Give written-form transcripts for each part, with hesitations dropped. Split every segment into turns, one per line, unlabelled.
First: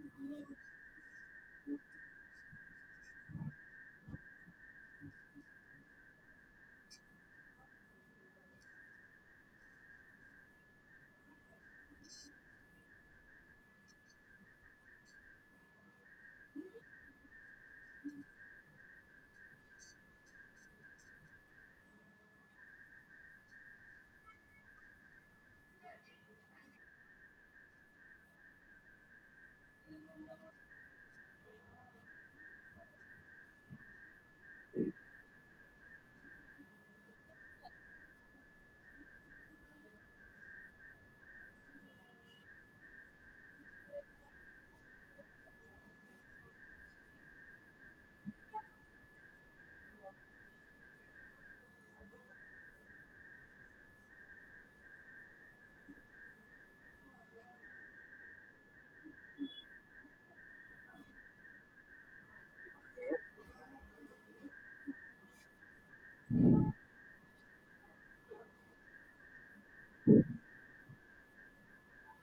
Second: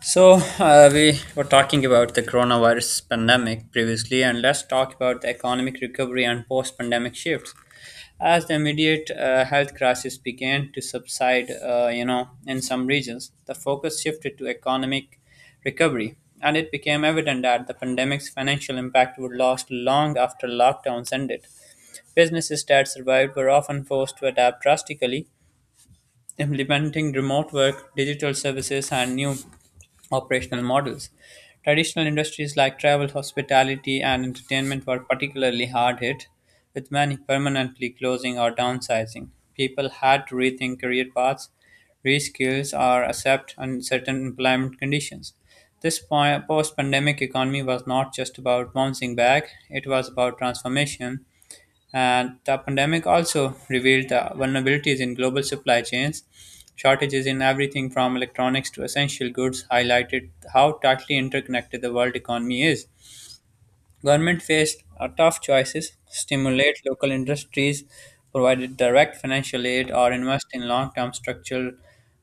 So, we were talking about the coronavirus pandemic previously, and let's talk about the economic recovery and post pandemic shifts. As the immediate health crisis began to subside, in some regions, the focus shifted to economic recovery, and it became evident that the pandemic's financial impact would last long after lockdowns ended. Businesses that survived were often forced to adapt drastically, implementing remote work, digital services, and new operational models. Traditional industries like travel, hospitality, and entertainment were particularly hard hit, with many permanently closing or downsizing. People had to rethink career paths, reskills, or accept uncertain employment conditions. This post pandemic economy was not just about bouncing back, it was about transformation, and the pandemic also revealed the vulnerabilities in global supply chains. Shortages in everything from electronics to essential goods highlighted how tightly interconnected the world economy is. Government faced a tough choices: stimulate local industries, provide direct financial aid, or invest in long-term structural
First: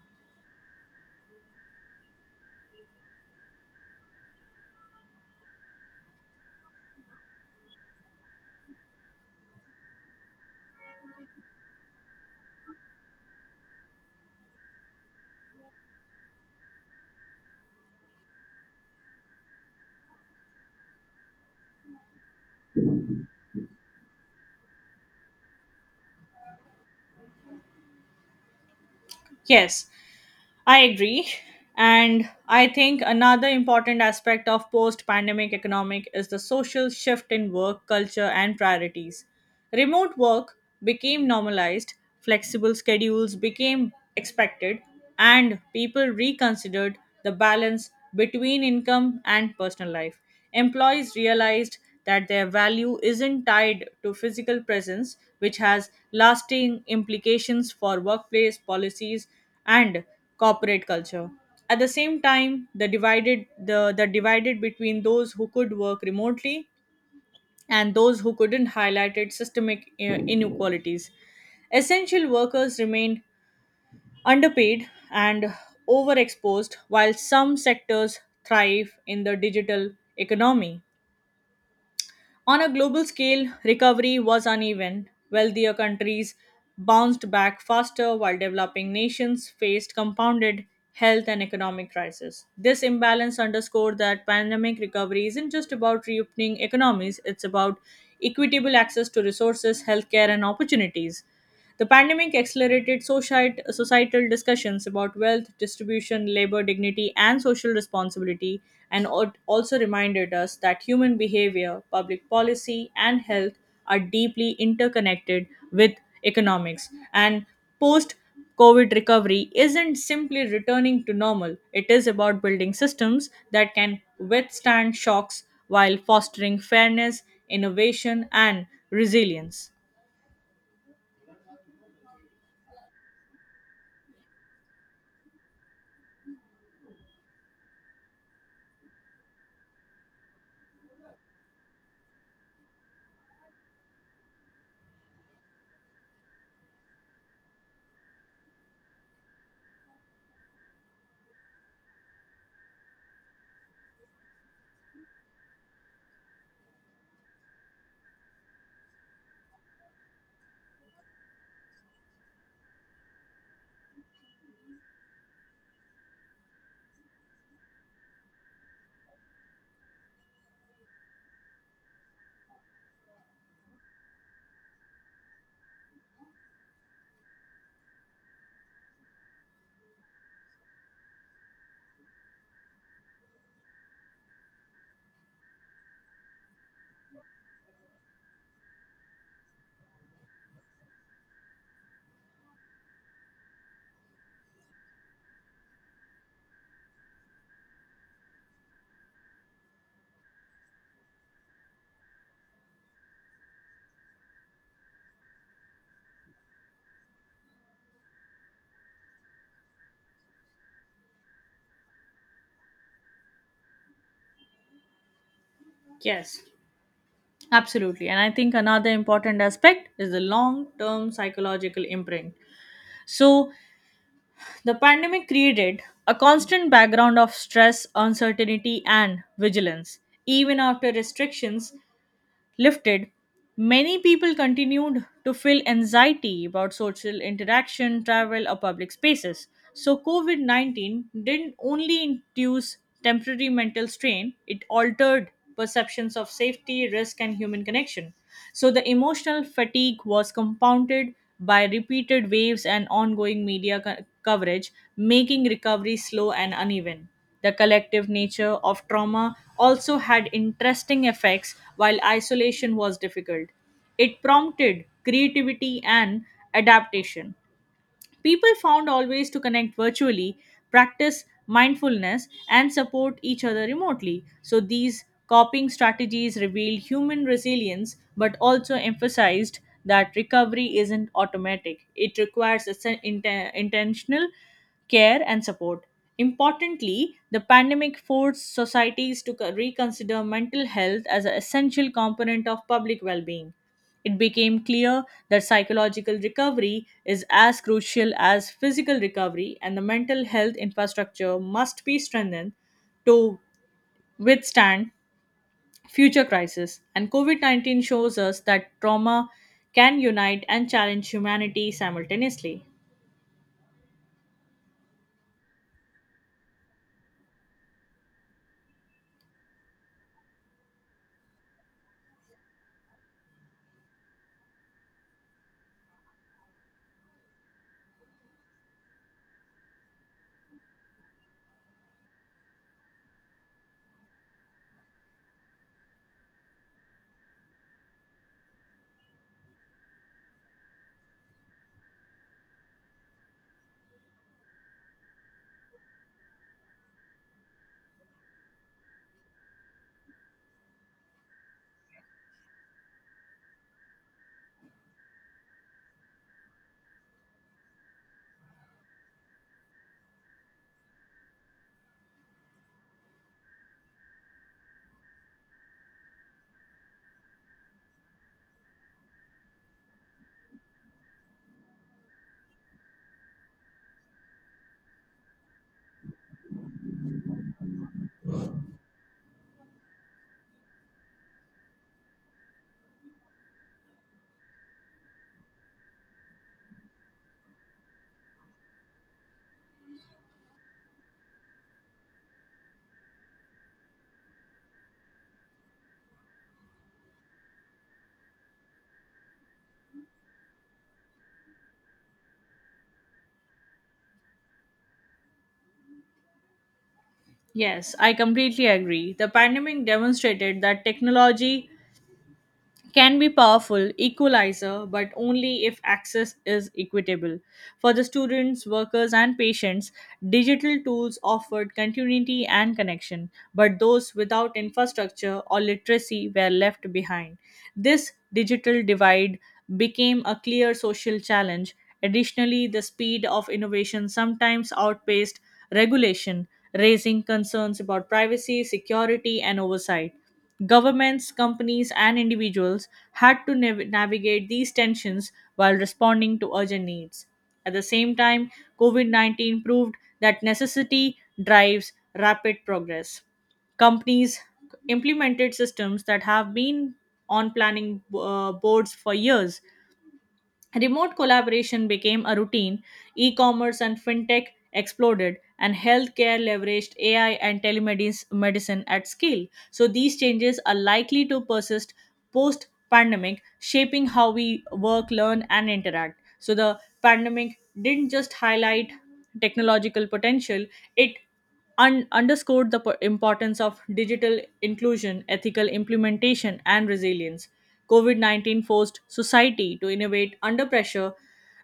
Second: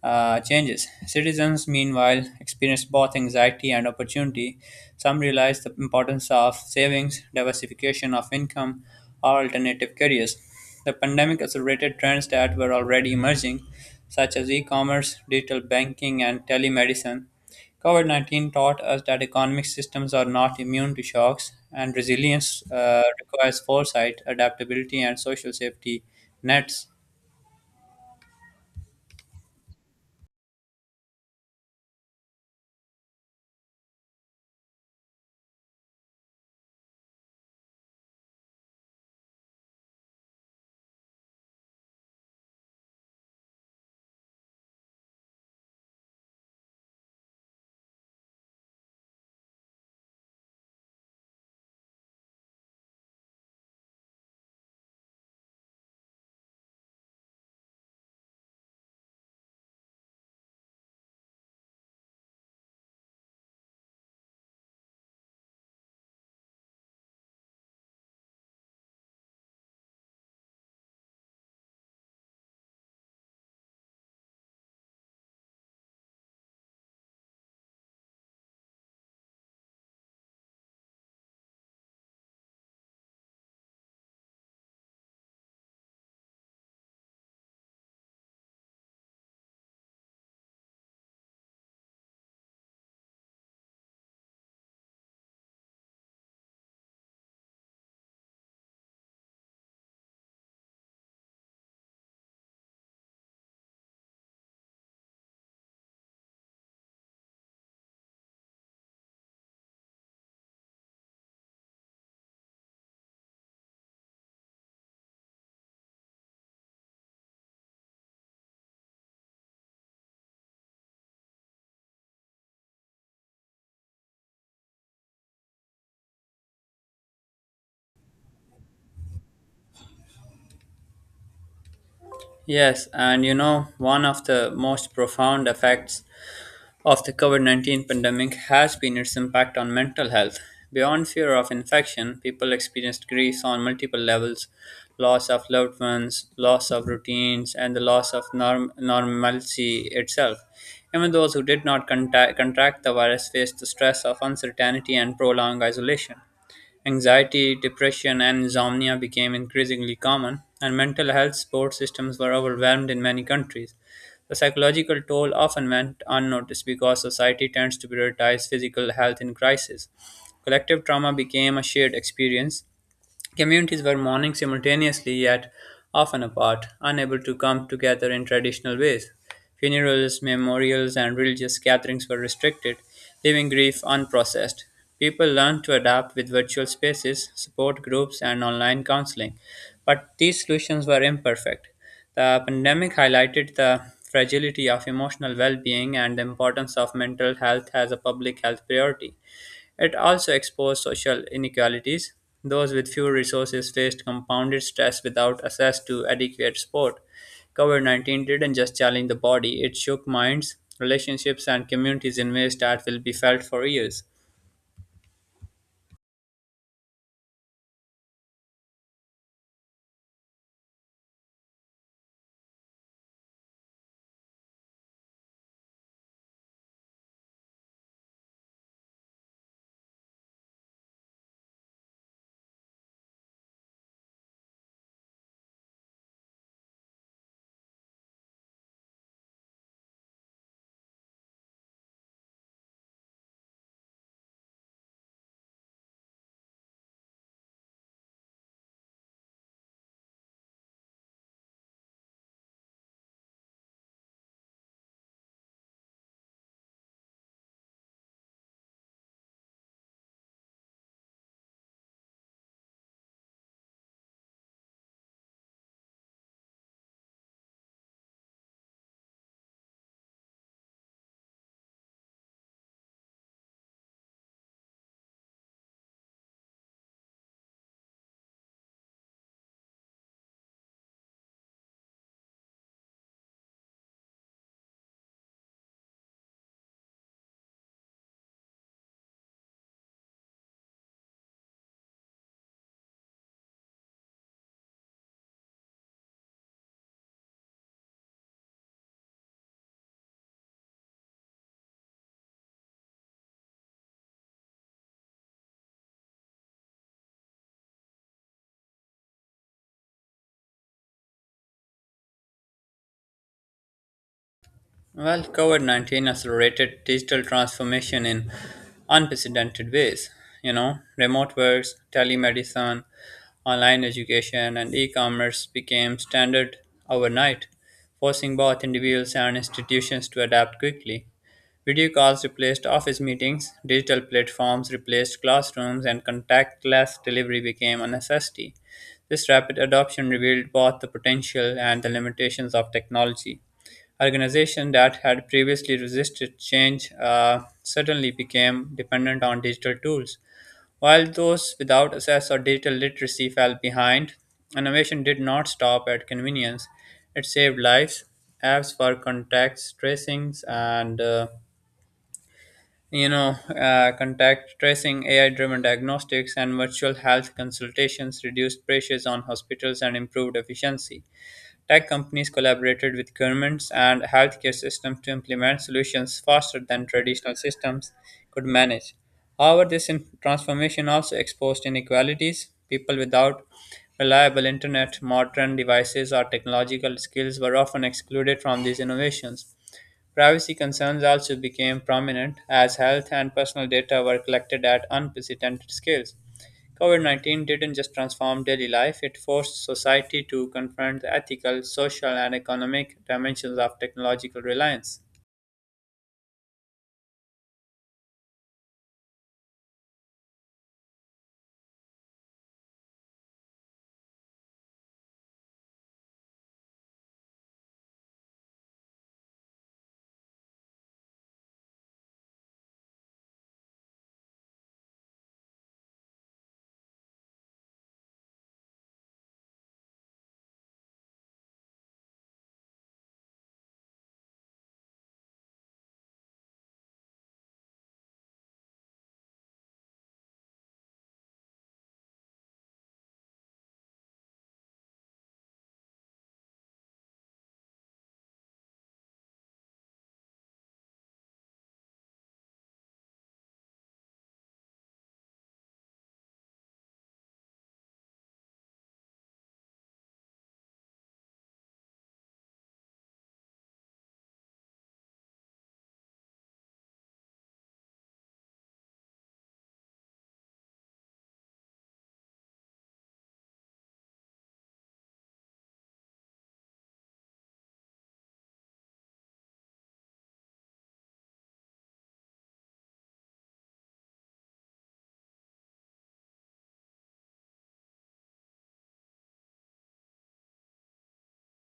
changes. Citizens, meanwhile, experienced both anxiety and opportunity. Some realized the importance of savings, diversification of income, or alternative careers. The pandemic accelerated trends that were already emerging, such as e-commerce, digital banking, and telemedicine. COVID 19 taught us that economic systems are not immune to shocks, and resilience requires foresight, adaptability, and social safety nets.
Yes, I agree. And I think another important aspect of post pandemic economic is the social shift in work culture and priorities. Remote work became normalized, flexible schedules became expected, and people reconsidered the balance between income and personal life. Employees realized that their value isn't tied to physical presence, which has lasting implications for workplace policies and corporate culture. At the same time, the divided between those who could work remotely and those who couldn't highlighted systemic inequalities. Essential workers remained underpaid and overexposed while some sectors thrive in the digital economy. On a global scale, recovery was uneven. Wealthier countries bounced back faster, while developing nations faced compounded health and economic crises. This imbalance underscored that pandemic recovery isn't just about reopening economies, it's about equitable access to resources, healthcare, and opportunities. The pandemic accelerated societal discussions about wealth, distribution, labor dignity, and social responsibility, and also reminded us that human behavior, public policy, and health are deeply interconnected with economics. And post COVID recovery isn't simply returning to normal, it is about building systems that can withstand shocks while fostering fairness, innovation, and resilience.
Yes, and you know, one of the most profound effects of the COVID 19 pandemic has been its impact on mental health. Beyond fear of infection, people experienced grief on multiple levels: loss of loved ones, loss of routines, and the loss of normalcy itself. Even those who did not contract the virus faced the stress of uncertainty and prolonged isolation. Anxiety, depression, and insomnia became increasingly common, and mental health support systems were overwhelmed in many countries. The psychological toll often went unnoticed because society tends to prioritize physical health in crisis. Collective trauma became a shared experience. Communities were mourning simultaneously yet often apart, unable to come together in traditional ways. Funerals, memorials, and religious gatherings were restricted, leaving grief unprocessed. People learned to adapt with virtual spaces, support groups, and online counseling, but these solutions were imperfect. The pandemic highlighted the fragility of emotional well being and the importance of mental health as a public health priority. It also exposed social inequalities. Those with few resources faced compounded stress without access to adequate support. COVID 19 didn't just challenge the body, it shook minds, relationships, and communities in ways that will be felt for years.
Yes. Absolutely. And I think another important aspect is the long term psychological imprint. So, the pandemic created a constant background of stress, uncertainty, and vigilance. Even after restrictions lifted, many people continued to feel anxiety about social interaction, travel, or public spaces. So, COVID 19 didn't only induce temporary mental strain, it altered perceptions of safety, risk, and human connection. So, the emotional fatigue was compounded by repeated waves and ongoing media coverage, making recovery slow and uneven. The collective nature of trauma also had interesting effects while isolation was difficult. It prompted creativity and adaptation. People found always to connect virtually, practice mindfulness, and support each other remotely. So these coping strategies revealed human resilience but also emphasized that recovery isn't automatic. It requires intentional care and support. Importantly, the pandemic forced societies to reconsider mental health as an essential component of public well being. It became clear that psychological recovery is as crucial as physical recovery, and the mental health infrastructure must be strengthened to withstand future crises. And COVID 19 shows us that trauma can unite and challenge humanity simultaneously.
Well, COVID 19 accelerated digital transformation in unprecedented ways. You know, remote works, telemedicine, online education, and e commerce became standard overnight, forcing both individuals and institutions to adapt quickly. Video calls replaced office meetings, digital platforms replaced classrooms, and contactless delivery became a necessity. This rapid adoption revealed both the potential and the limitations of technology. Organizations that had previously resisted change suddenly became dependent on digital tools. While those without access or digital literacy fell behind, innovation did not stop at convenience. It saved lives. Apps for contacts, tracings, and you know, contact tracing, AI driven diagnostics, and virtual health consultations reduced pressures on hospitals and improved efficiency. Tech companies collaborated with governments and healthcare systems to implement solutions faster than traditional systems could manage. However, this transformation also exposed inequalities. People without reliable internet, modern devices, or technological skills were often excluded from these innovations. Privacy concerns also became prominent as health and personal data were collected at unprecedented scales. COVID 19 didn't just transform daily life, it forced society to confront the ethical, social, and economic dimensions of technological reliance.
Yes, I completely agree. The pandemic demonstrated that technology can be powerful equalizer but only if access is equitable for the students workers and patients digital tools offered continuity and connection but those without infrastructure or literacy were left behind. This digital divide became a clear social challenge. Additionally, the speed of innovation sometimes outpaced regulation, raising concerns about privacy security and oversight. Governments, companies, and individuals had to navigate these tensions while responding to urgent needs. At the same time, COVID 19 proved that necessity drives rapid progress. Companies implemented systems that have been on planning boards for years. Remote collaboration became a routine, e commerce and fintech exploded, and healthcare leveraged AI and telemedicine at scale. So, these changes are likely to persist post pandemic, shaping how we work, learn, and interact. So, the pandemic didn't just highlight technological potential, it underscored the importance of digital inclusion, ethical implementation, and resilience. COVID 19 forced society to innovate under pressure,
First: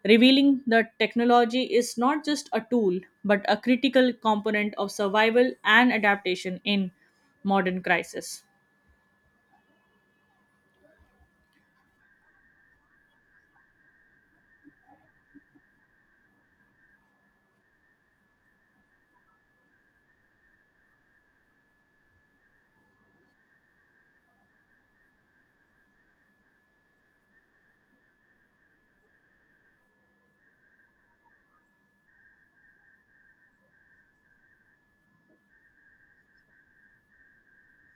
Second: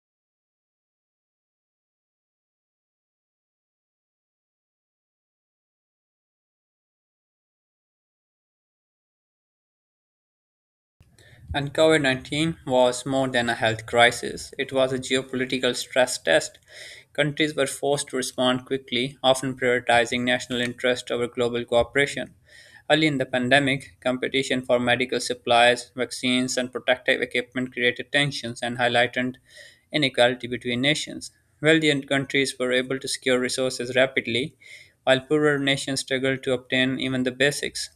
revealing that technology is not just a tool but a critical component of survival and adaptation in modern crisis.
And COVID 19 was more than a health crisis, it was a geopolitical stress test. Countries were forced to respond quickly, often prioritizing national interest over global cooperation. Early in the pandemic, competition for medical supplies, vaccines, and protective equipment created tensions and highlighted inequality between nations. Wealthier countries were able to secure resources rapidly, while poorer nations struggled to obtain even the basics.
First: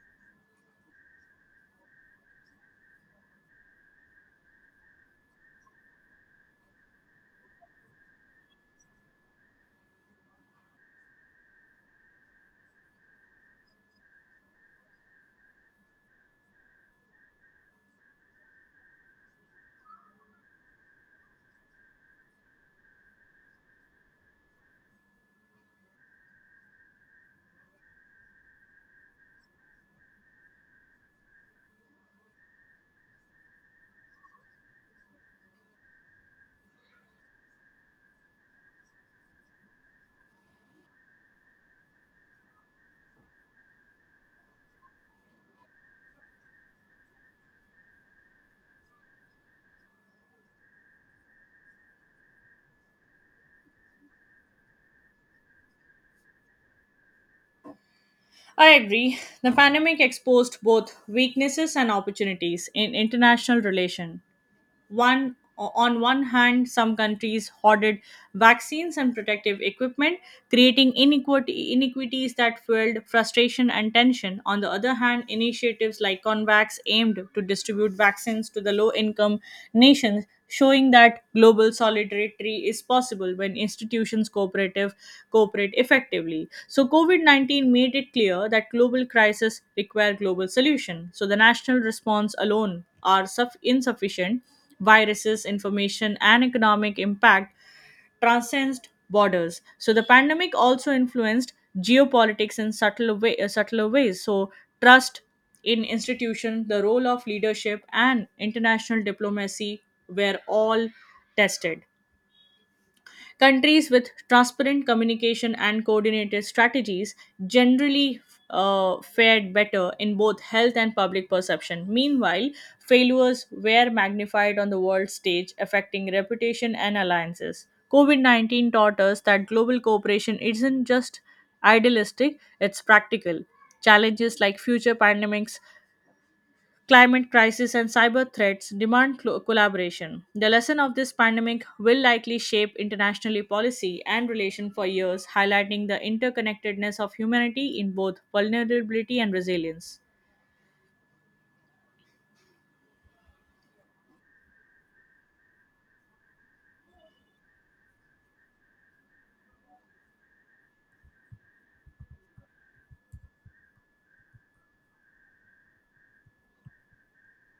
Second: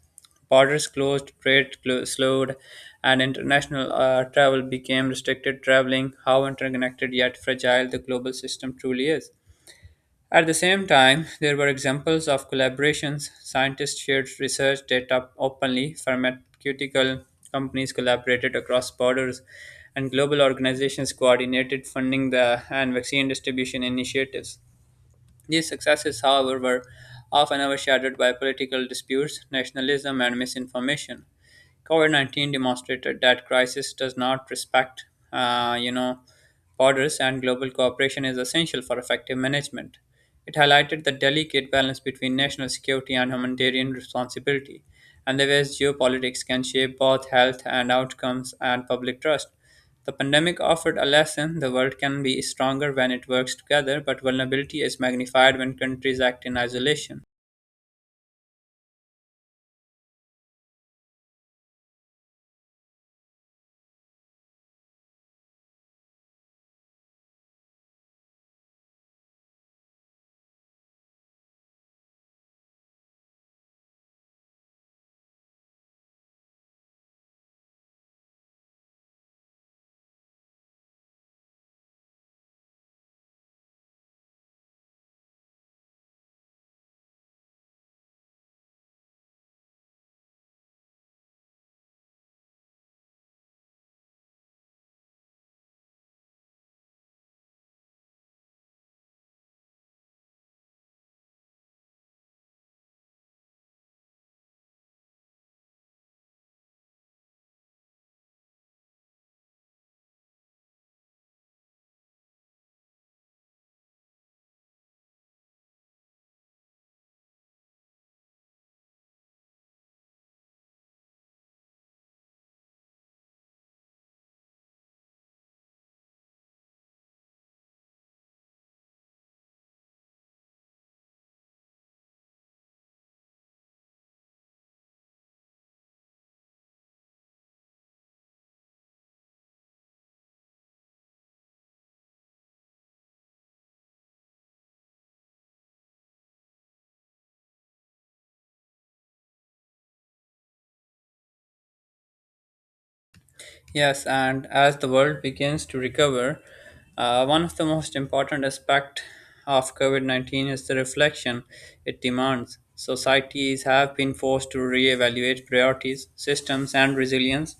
Borders closed, slowed, and international travel became restricted. Traveling, how interconnected yet fragile the global system truly is. At the same time, there were examples of collaborations. Scientists shared research data openly, pharmaceutical companies collaborated across borders, and global organizations coordinated funding the, and vaccine distribution initiatives. These successes, however, were often overshadowed by political disputes, nationalism, and misinformation. COVID 19 demonstrated that crisis does not respect, uh, you know, borders, and global cooperation is essential for effective management. It highlighted the delicate balance between national security and humanitarian responsibility, and the ways geopolitics can shape both health and outcomes and public trust. The pandemic offered a lesson: the world can be stronger when it works together, but vulnerability is magnified when countries act in isolation.
I agree. The pandemic exposed both weaknesses and opportunities in international relations. One hand, some countries hoarded vaccines and protective equipment, creating inequities that fueled frustration and tension. On the other hand, initiatives like convax aimed to distribute vaccines to the low income nations, showing that global solidarity is possible when institutions cooperative cooperate effectively. So covid-19 made it clear that global crises require global solution, so the national response alone are suff insufficient. Viruses, information, and economic impact transcends borders. So the pandemic also influenced geopolitics in subtler ways. So trust in institutions, the role of leadership, and international diplomacy were all tested. Countries with transparent communication and coordinated strategies generally fared better in both health and public perception. Meanwhile, failures were magnified on the world stage, affecting reputation and alliances. COVID 19 taught us that global cooperation isn't just idealistic, it's practical. Challenges like future pandemics, climate crisis and cyber threats demand collaboration. The lesson of this pandemic will likely shape internationally policy and relation for years, highlighting the interconnectedness of humanity in both vulnerability and resilience.
Yes, and as the world begins to recover, one of the most important aspects of COVID 19 is the reflection it demands. Societies have been forced to reevaluate priorities, systems, and resilience.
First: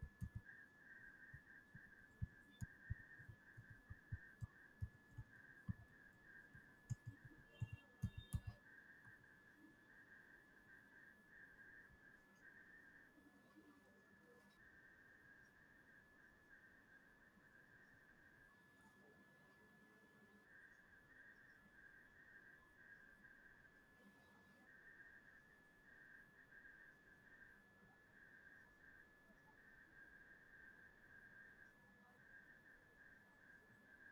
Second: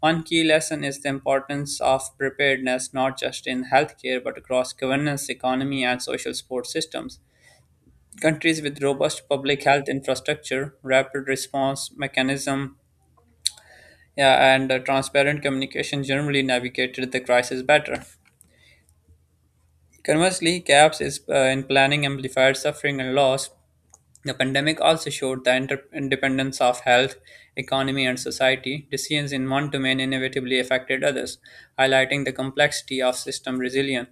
One key lesson is the importance of preparedness not just in healthcare but across governance, economy, and social support systems. Countries with robust public health infrastructure, rapid response mechanism, yeah, and transparent communication generally navigated the crisis better. Conversely, in planning amplified suffering and loss. The pandemic also showed the independence of health, economy, and society. Decisions in one domain inevitably affected others, highlighting the complexity of system resilience.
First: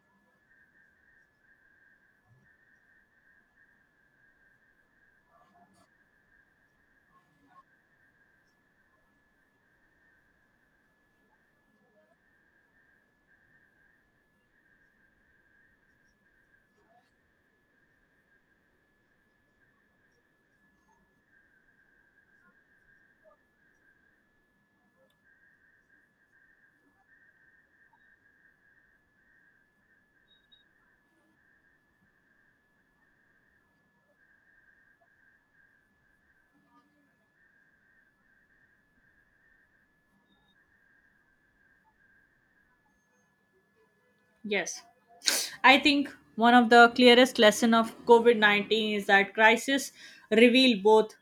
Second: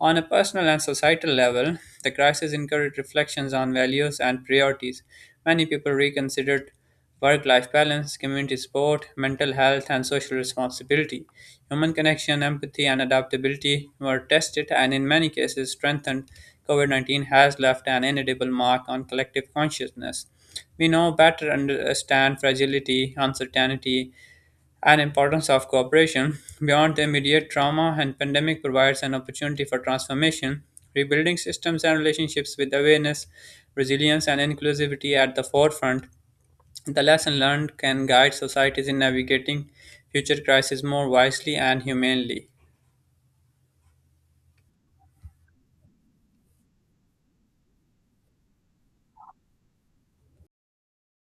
On a personal and societal level, the crisis encouraged reflections on values and priorities. Many people reconsidered work life balance, community support, mental health, and social responsibility. Human connection, empathy, and adaptability were tested and, in many cases, strengthened. COVID 19 has left an indelible mark on collective consciousness. We now better understand fragility, uncertainty, and importance of cooperation. Beyond the immediate trauma and pandemic provides an opportunity for transformation, rebuilding systems and relationships with awareness, resilience and inclusivity at the forefront. The lesson learned can guide societies in navigating future crises more wisely and humanely.
Yes. I think one of the clearest lesson of COVID-19 is that crisis reveal both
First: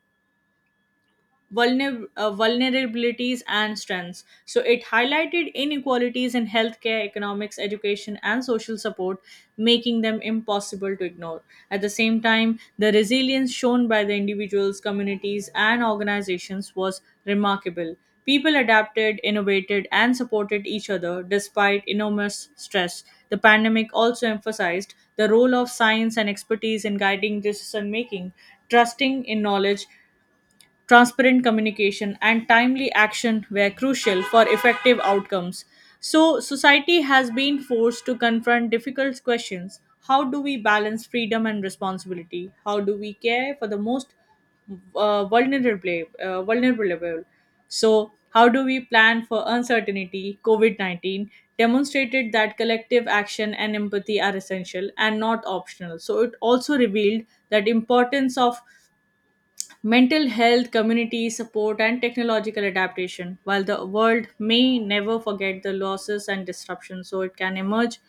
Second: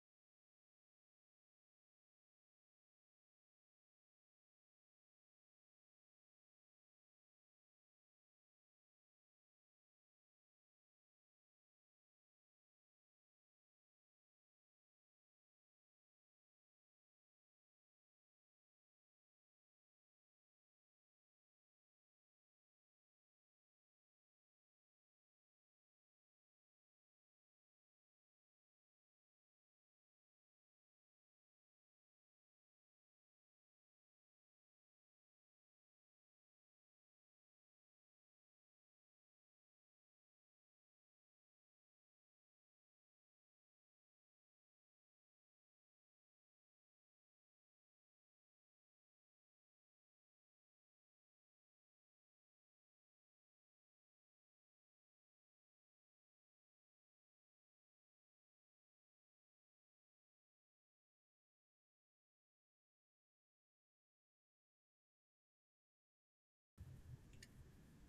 vulnerabilities and strengths. So it highlighted inequalities in healthcare, economics, education, and social support, making them impossible to ignore. At the same time, the resilience shown by the individuals, communities, and organizations was remarkable. People adapted, innovated, and supported each other despite enormous stress. The pandemic also emphasized the role of science and expertise in guiding decision making, trusting in knowledge, transparent communication, and timely action were crucial for effective outcomes. So, society has been forced to confront difficult questions. How do we balance freedom and responsibility? How do we care for the most vulnerable? So, how do we plan for uncertainty? COVID 19 demonstrated that collective action and empathy are essential and not optional. So, it also revealed that importance of mental health, community support, and technological adaptation. While the world may never forget the losses and disruptions, so it can emerge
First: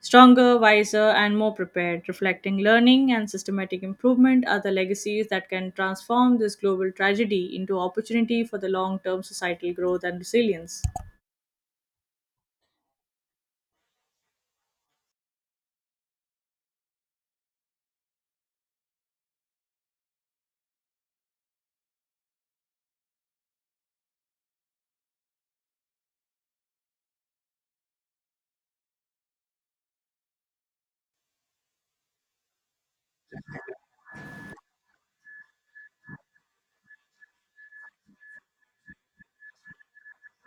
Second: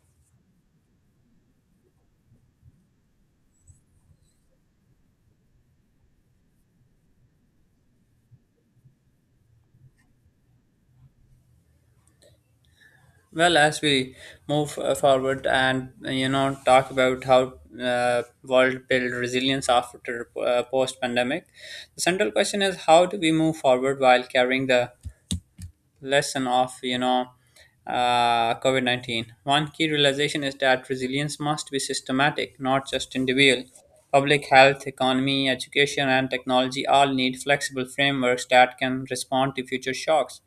stronger, wiser, and more prepared, reflecting learning and systematic improvement are the legacies that can transform this global tragedy into opportunity for the long term societal growth and resilience.
Well, as we move forward and talk about how world build resilience after post pandemic, the central question is how do we move forward while carrying the lesson of COVID 19. One key realization is that resilience must be systematic, not just individual. Public health, economy, education, and technology all need flexible frameworks that can respond to future shocks.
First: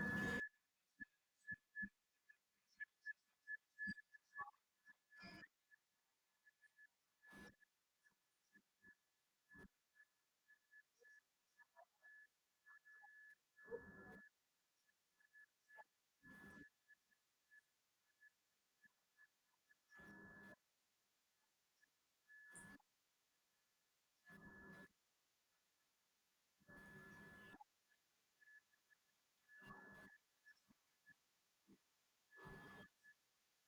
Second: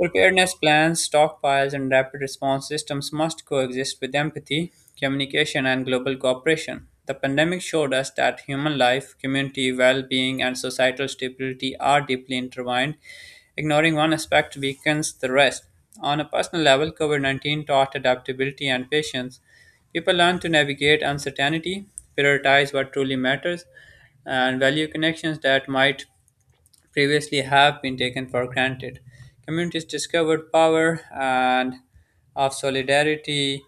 Preparedness plans, stockpiles, and rapid response systems must coexist with empathy, communication, and global cooperation. The pandemic showed us that human life, community well being, and societal stability are deeply intertwined. Ignoring one aspect weakens the rest. On a personal level, COVID 19 taught adaptability and patience. People learn to navigate uncertainty, prioritize what truly matters, and value connections that might previously have been taken for granted. Communities discovered power and of solidarity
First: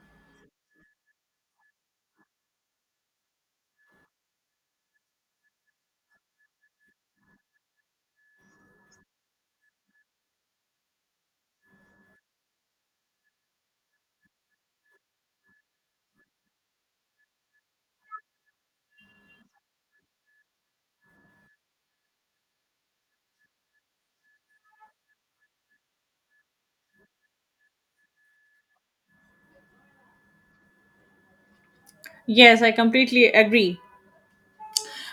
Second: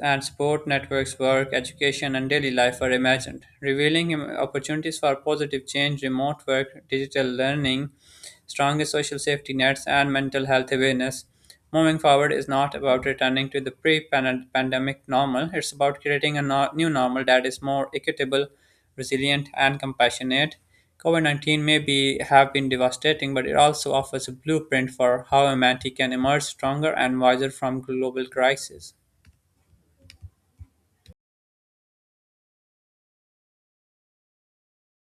and support networks, work, education, and daily life were imagined, revealing opportunities for positive change, remote work, digital learning, stronger social safety nets, and mental health awareness. Moving forward is not about returning to the pre pandemic normal, it's about creating a new normal that is more equitable, resilient, and compassionate. COVID 19 have been devastating, but it also offers a blueprint for how humanity can emerge stronger and wiser from global crises.
Yes, I completely agree.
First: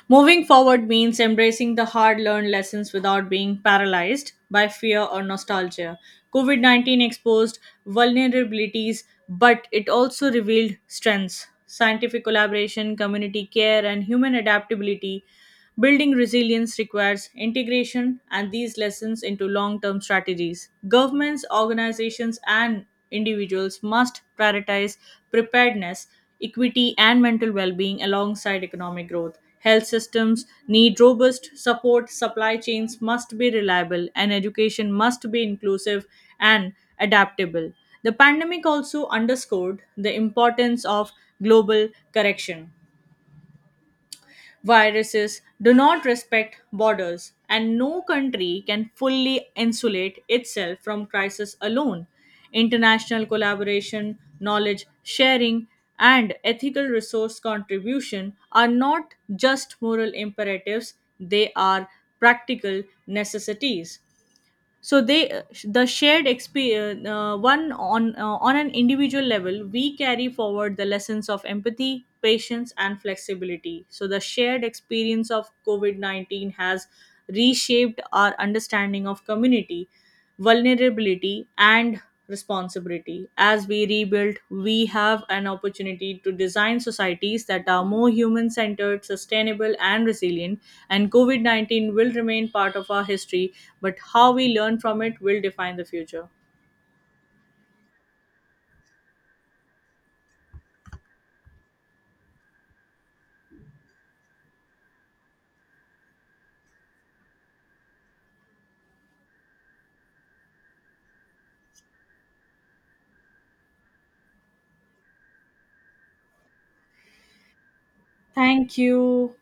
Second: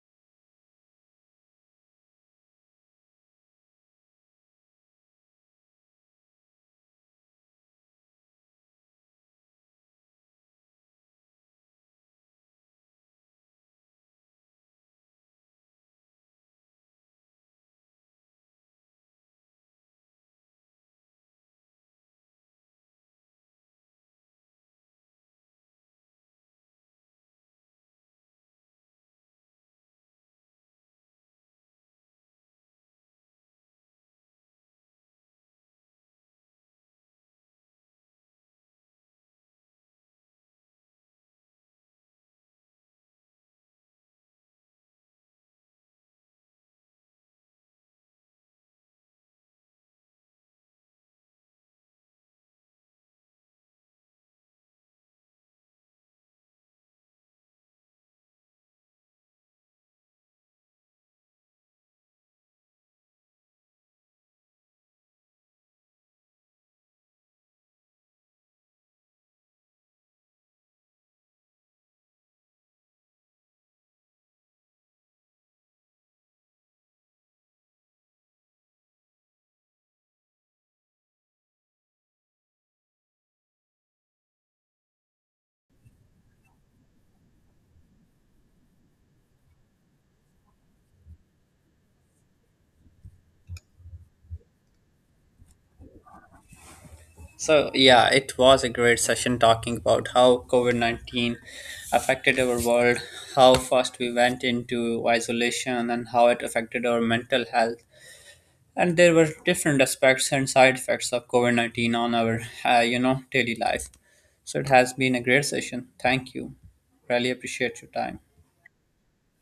Moving forward means embracing the hard learned lessons without being paralyzed by fear or nostalgia. COVID 19 exposed vulnerabilities, but it also revealed strengths. Scientific collaboration, community care, and human adaptability. Building resilience requires integration and these lessons into long term strategies. Governments, organizations, and individuals must prioritize preparedness, equity, and mental well being alongside economic growth. Health systems need robust support, supply chains must be reliable, and education must be inclusive and adaptable. The pandemic also underscored the importance of global correction. Viruses do not respect borders, and no country can fully insulate itself from crisis alone. International collaboration, knowledge sharing, and ethical resource contribution are not just moral imperatives, they are practical necessities. So the shared experience one on an individual level, we carry forward the lessons of empathy, patience and flexibility. So the shared experience of covid-19 has reshaped our understanding of community, vulnerability and responsibility. As we rebuild, we have an opportunity to design societies that are more human centered, sustainable and resilient. And covid-19 will remain part of our history, but how we learn from it will define the future.
So, yeah, it was a great session talking about how COVID 19 affected our world, how fast we went into isolation, and how it affected our mental health. And there were different aspects and side effects of COVID 19 on our, daily life. So, it has been a great session. Thank you. Really appreciate your time.
Thank you.